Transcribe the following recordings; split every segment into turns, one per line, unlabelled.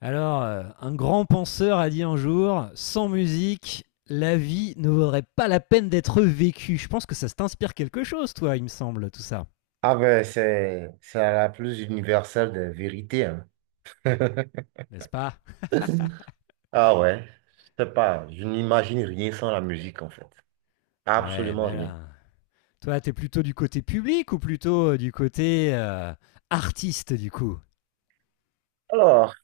Alors, un grand penseur a dit un jour, sans musique, la vie ne vaudrait pas la peine d'être vécue. Je pense que ça t'inspire quelque chose, toi, il me semble, tout ça.
Ah ben, c'est la plus universelle des vérités, hein.
N'est-ce pas?
Ah ouais, je sais pas, je n'imagine rien sans la musique en fait.
Ouais,
Absolument
mais
rien.
là. Toi, t'es plutôt du côté public ou plutôt du côté artiste, du coup?
Alors,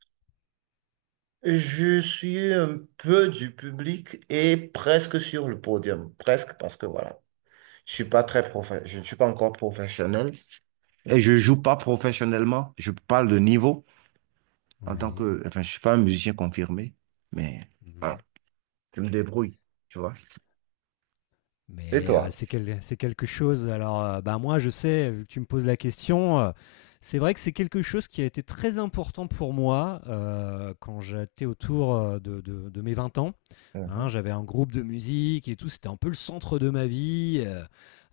je suis un peu du public et presque sur le podium. Presque parce que voilà, je ne suis pas encore professionnel et je joue pas professionnellement. Je parle de niveau en tant
Oui.
que, enfin, je suis pas un musicien confirmé, mais ah,
Mhm.
je me débrouille, tu vois. Et
Mais
toi?
c'est quelque chose alors, bah, moi je sais, vu que tu me poses la question, c'est vrai que c'est quelque chose qui a été très important pour moi, quand j'étais autour, de mes 20 ans, hein.
Mhm.
J'avais un groupe de musique et tout, c'était un peu le centre de ma vie. heu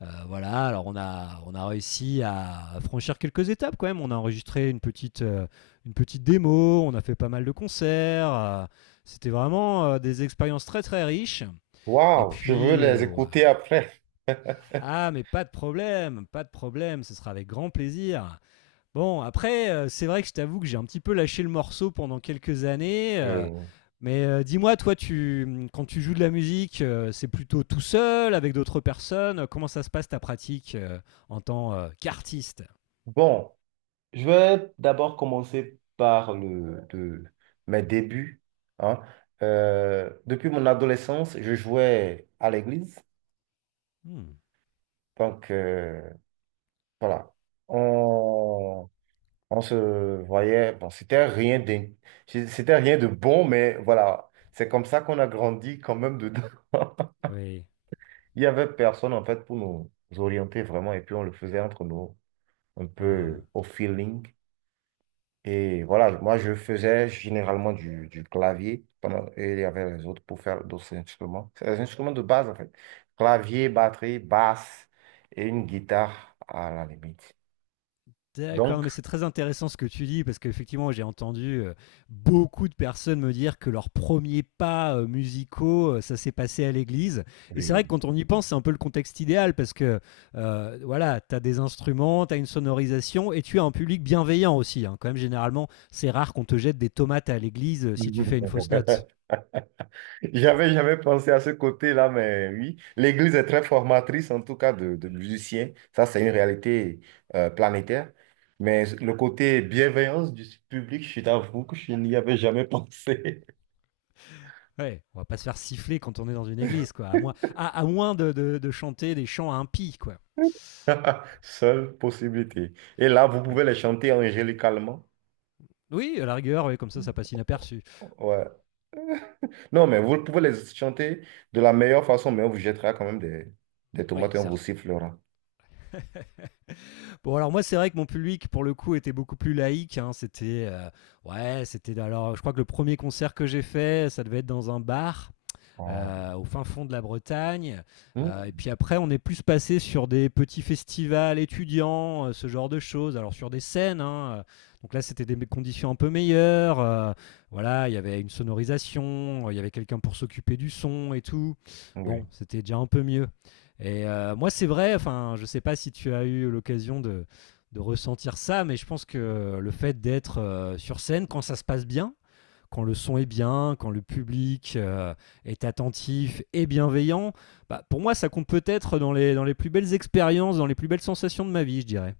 heu, voilà. Alors on a réussi à franchir quelques étapes quand même. On a enregistré une petite démo, on a fait pas mal de concerts, c'était vraiment, des expériences très, très riches et
Waouh, je veux
puis,
les
ouais.
écouter après.
Ah, mais pas de problème, pas de problème, ce sera avec grand plaisir. Bon, après, c'est vrai que je t'avoue que j'ai un petit peu lâché le morceau pendant quelques années.
Euh,
Mais dis-moi, toi, quand tu joues de la musique, c'est plutôt tout seul, avec d'autres personnes. Comment ça se passe ta pratique en tant qu'artiste?
Bon, je vais d'abord commencer par mes débuts, hein. Depuis mon adolescence, je jouais à l'église.
Hmm.
Donc, voilà. On, on se voyait. Bon, c'était rien de bon, mais voilà. C'est comme ça qu'on a grandi quand même dedans.
Oui.
Il n'y avait personne, en fait, pour nous orienter vraiment. Et puis, on le faisait entre nous, un peu
Uhum.
au feeling. Et voilà, moi, je faisais généralement du clavier pendant, et il y avait les autres pour faire d'autres instruments. C'est les instruments de base, en fait. Clavier, batterie, basse et une guitare à la limite.
D'accord,
Donc,
mais c'est très intéressant ce que tu dis parce qu'effectivement, j'ai entendu beaucoup de personnes me dire que leurs premiers pas musicaux, ça s'est passé à l'église. Et c'est vrai que
oui.
quand on y pense, c'est un peu le contexte idéal parce que voilà, tu as des instruments, tu as une sonorisation et tu as un public bienveillant aussi, hein. Quand même, généralement, c'est rare qu'on te jette des tomates à l'église si tu fais une fausse note.
J'avais jamais pensé à ce côté-là, mais oui, l'Église est très formatrice, en tout cas, de musiciens. Ça, c'est une réalité planétaire. Mais le côté bienveillance du public, je t'avoue que je n'y avais jamais pensé.
Ouais, on va pas se faire siffler quand on est dans une église, quoi. À moins de chanter des chants impies, quoi.
Seule possibilité. Et là, vous
Ouais.
pouvez les chanter angélicalement.
Oui, à la rigueur, ouais, comme ça passe inaperçu.
Ouais. Non, mais vous pouvez les chanter de la meilleure façon, mais on vous jettera quand même des
Oui,
tomates et on vous
certes.
sifflera.
Bon, alors moi, c'est vrai que mon public, pour le coup, était beaucoup plus laïque, hein. C'était, ouais, c'était. Alors, je crois que le premier concert que j'ai fait, ça devait être dans un bar
Ah, oui.
au fin fond de la Bretagne. Et
Hmm.
puis après, on est plus passé sur des petits festivals étudiants, ce genre de choses. Alors sur des scènes, hein, donc là c'était des conditions un peu meilleures. Voilà, il y avait une sonorisation, il y avait quelqu'un pour s'occuper du son et tout. Bon,
Oui.
c'était déjà un peu mieux. Et moi, c'est vrai, enfin, je sais pas si tu as eu l'occasion de ressentir ça, mais je pense que le fait d'être sur scène quand ça se passe bien, quand le son est bien, quand le public est attentif et bienveillant, bah, pour moi, ça compte peut-être dans les, plus belles expériences, dans les plus belles sensations de ma vie, je dirais.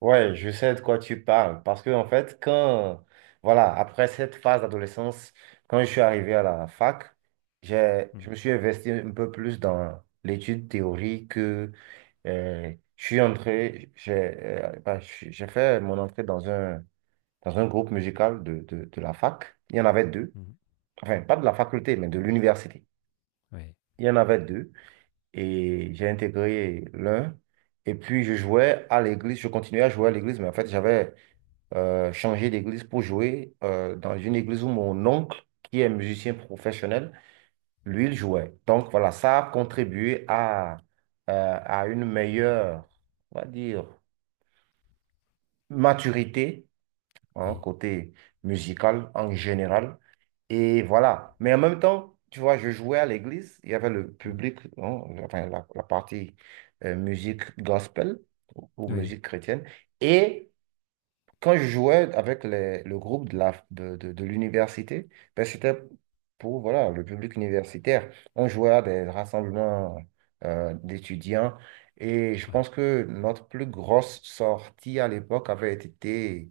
Ouais, je sais de quoi tu parles. Parce que, en fait, voilà, après cette phase d'adolescence, quand je suis arrivé à la fac,
Mm.
je me suis investi un peu plus dans l'étude théorique. Je suis entré, j'ai bah, j'ai fait mon entrée dans un groupe musical de la fac. Il y en avait deux.
Mm.
Enfin, pas de la faculté, mais de l'université.
Oui,
Il y en avait deux. Et j'ai intégré l'un. Et puis, je jouais à l'église. Je continuais à jouer à l'église, mais en fait, j'avais changé d'église pour jouer dans une église où mon oncle, qui est musicien professionnel, lui, il jouait. Donc, voilà, ça a contribué à une meilleure, on va dire, maturité, hein,
oui.
côté musical en général. Et voilà. Mais en même temps, tu vois, je jouais à l'église, il y avait le
Mm.
public, hein, enfin, la partie musique gospel ou
Oui.
musique chrétienne. Et quand je jouais avec le groupe de la, de l'université, ben, c'était pour voilà, le public universitaire. On jouait à des rassemblements d'étudiants. Et je
Ouais.
pense que notre plus grosse sortie à l'époque avait été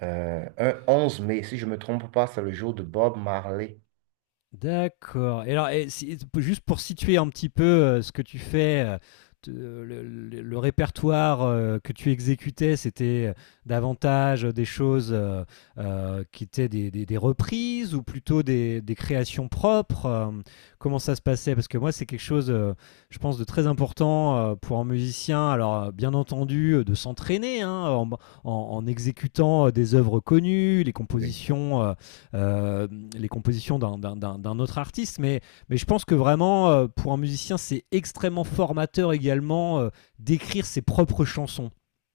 un 11 mai, si je ne me trompe pas, c'est le jour de Bob Marley.
D'accord. Et alors, juste pour situer un petit peu ce que tu fais, le répertoire que tu exécutais, c'était davantage des choses qui étaient des reprises ou plutôt des créations propres. Comment ça se passait? Parce que moi, c'est quelque chose, je pense, de très important pour un musicien. Alors, bien entendu, de s'entraîner, hein, en exécutant des œuvres connues, les
Oui.
compositions. Euh, les compositions d'un autre artiste. Mais, je pense que vraiment, pour un musicien, c'est extrêmement formateur également d'écrire ses propres chansons.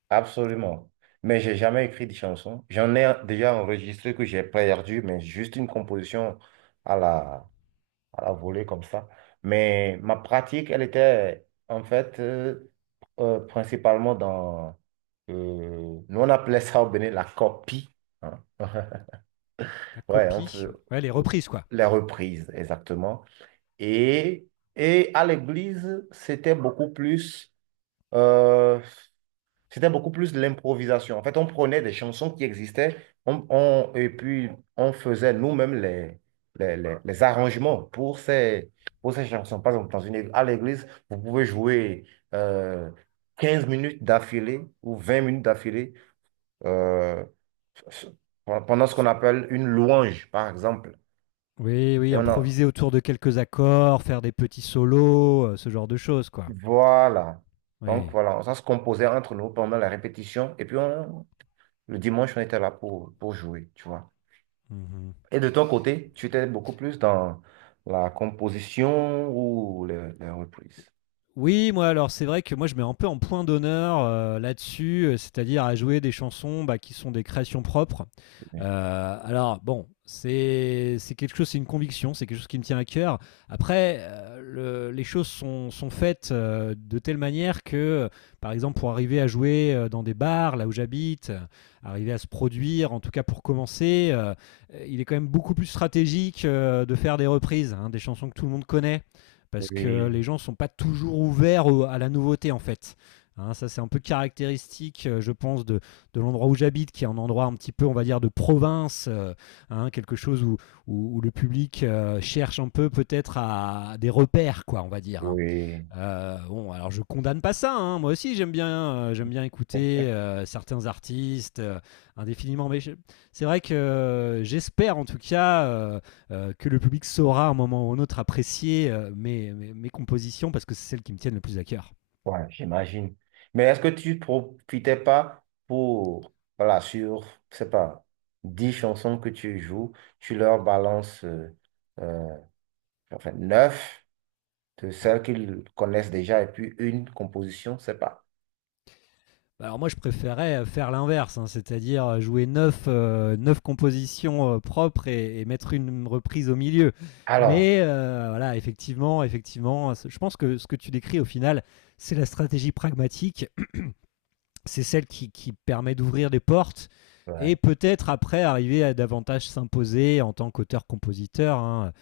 Absolument. Mais j'ai jamais écrit de chanson. J'en ai déjà enregistré que j'ai perdu, mais juste une composition à la, à la volée comme ça. Mais ma pratique, elle était en fait principalement dans... nous, on appelait ça au Bénin la copie, hein.
La
Ouais, on
copie,
peut...
ouais, les reprises, quoi.
Les reprises, exactement. Et, et à l'église, euh, c'était beaucoup plus de l'improvisation. En fait, on prenait des chansons qui existaient, et puis on faisait nous-mêmes les arrangements pour ces chansons. Par exemple, dans à l'église, vous pouvez jouer euh, 15 minutes d'affilée ou 20 minutes d'affilée euh, pendant ce qu'on appelle une louange, par exemple.
Oui,
Et
oui,
on a,
improviser autour de quelques accords, faire des petits solos, ce genre de choses, quoi.
voilà. Donc
Oui.
voilà, ça se composait entre nous pendant la répétition. Et puis le dimanche, on était là pour jouer, tu vois.
Mhm.
Et de ton côté, tu étais beaucoup plus dans la composition ou les reprises.
Oui, moi, alors c'est vrai que moi je mets un peu en point d'honneur là-dessus, c'est-à-dire à jouer des chansons, bah, qui sont des créations propres.
Oui,
Alors bon, c'est quelque chose, c'est une conviction, c'est quelque chose qui me tient à cœur. Après, les choses sont faites de telle manière que, par exemple, pour arriver à jouer dans des bars, là où j'habite, arriver à se produire, en tout cas pour commencer, il est quand même beaucoup plus stratégique de faire des reprises, hein, des chansons que tout le monde connaît parce que les
oui,
gens ne sont pas toujours ouverts à la nouveauté en fait. Hein, ça c'est un peu caractéristique, je pense, de l'endroit où j'habite, qui est un endroit un petit peu, on va dire, de province, hein, quelque chose où le public cherche un peu peut-être à des repères, quoi, on va dire, hein.
oui.
Bon, alors je condamne pas ça, hein. Moi aussi, j'aime bien écouter certains artistes indéfiniment. Mais c'est vrai que j'espère, en tout cas, que le public saura à un moment ou un autre apprécier mes, compositions parce que c'est celles qui me tiennent le plus à cœur.
Ouais, j'imagine. Mais est-ce que tu profitais pas pour, voilà, sur, je sais pas, 10 chansons que tu joues, tu leur balances, euh, enfin, 9? De
Mm.
celles qu'ils connaissent déjà et puis une composition, c'est pas.
Bah, alors moi je préférais faire l'inverse, hein, c'est-à-dire jouer neuf, compositions propres mettre une reprise au milieu.
Alors,
Mais voilà, effectivement, effectivement, je pense que ce que tu décris au final, c'est la stratégie pragmatique, c'est celle qui permet d'ouvrir des portes et
ouais.
peut-être après arriver à davantage s'imposer en tant qu'auteur-compositeur, hein.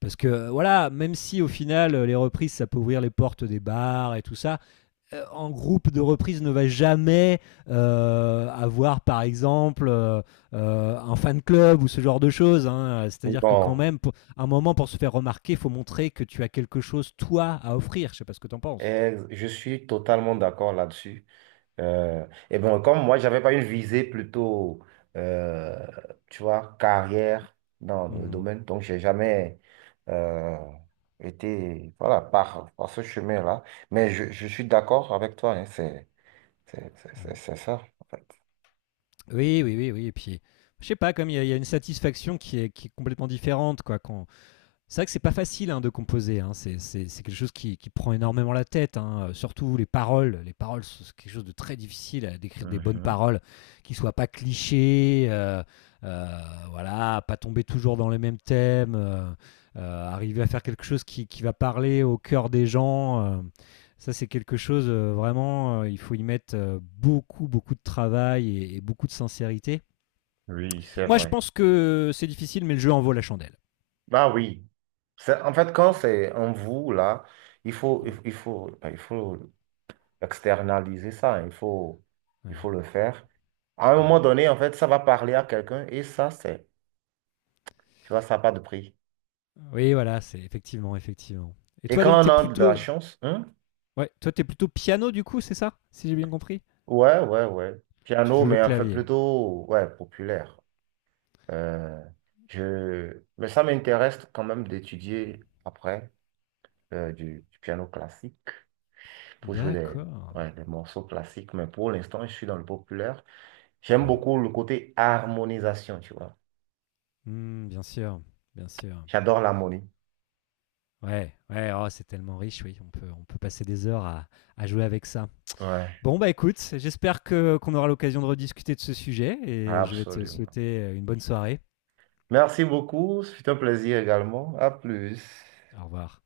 Parce que voilà, même si au final les reprises ça peut ouvrir les portes des bars et tout ça, en groupe de reprise ne va jamais avoir, par exemple, un fan club ou ce genre de choses, hein. C'est-à-dire que quand
Bon,
même, pour, à un moment, pour se faire remarquer, il faut montrer que tu as quelque chose, toi, à offrir. Je sais pas ce que tu en penses.
eh, je suis totalement d'accord là-dessus. Et bon, comme moi, j'avais pas une visée plutôt, euh, tu vois, carrière dans le
Mmh.
domaine, donc j'ai jamais euh, été, voilà, par ce chemin-là. Mais je suis d'accord avec toi, hein, c'est ça, en fait.
Oui, oui, oui, oui. Et puis, je sais pas, comme y a une satisfaction qui est, complètement différente, quoi, quand... C'est vrai que c'est pas facile, hein, de composer, hein. C'est quelque chose qui prend énormément la tête, hein. Surtout les paroles. Les paroles, c'est quelque chose de très difficile à d'écrire des bonnes
Mhm.
paroles qui soient pas clichés. Euh, voilà, pas tomber toujours dans les mêmes thèmes. Arriver à faire quelque chose qui va parler au cœur des gens. Ça, c'est quelque chose, vraiment. Il faut y mettre beaucoup, beaucoup de travail et beaucoup de sincérité.
Oui, c'est
Moi, je
vrai.
pense que c'est difficile, mais le jeu en vaut la chandelle.
Bah oui. C'est- En fait, quand c'est en vous, là,
Mmh.
il faut externaliser ça, hein. Il faut
Ouais.
le faire. À un moment
Mhm.
donné, en fait, ça va parler à quelqu'un et ça, c'est, tu vois, ça n'a pas de prix.
Oui, voilà, c'est effectivement, effectivement. Et
Et
toi, donc,
quand on
t'es
a de la
plutôt,
chance, hein,
ouais, toi, t'es plutôt piano du coup, c'est ça, si j'ai bien compris?
ouais, ouais, ouais.
Tu
Piano,
joues le
mais en fait,
clavier.
plutôt, ouais, populaire. Euh, je... mais ça m'intéresse quand même d'étudier après du piano classique, pour jouer des,
D'accord.
ouais, des morceaux classiques, mais pour l'instant, je suis dans le populaire. J'aime
Ouais.
beaucoup le côté harmonisation, tu vois.
Hmm, bien sûr, bien sûr.
J'adore l'harmonie.
Ouais, ouais. Oh, c'est tellement riche, oui. On peut passer des heures à, jouer avec ça.
Ouais,
Bon, bah écoute, j'espère que qu'on aura l'occasion de rediscuter de ce sujet et je vais te
absolument.
souhaiter une bonne soirée.
Merci beaucoup, c'est un plaisir également. À plus.
Au revoir.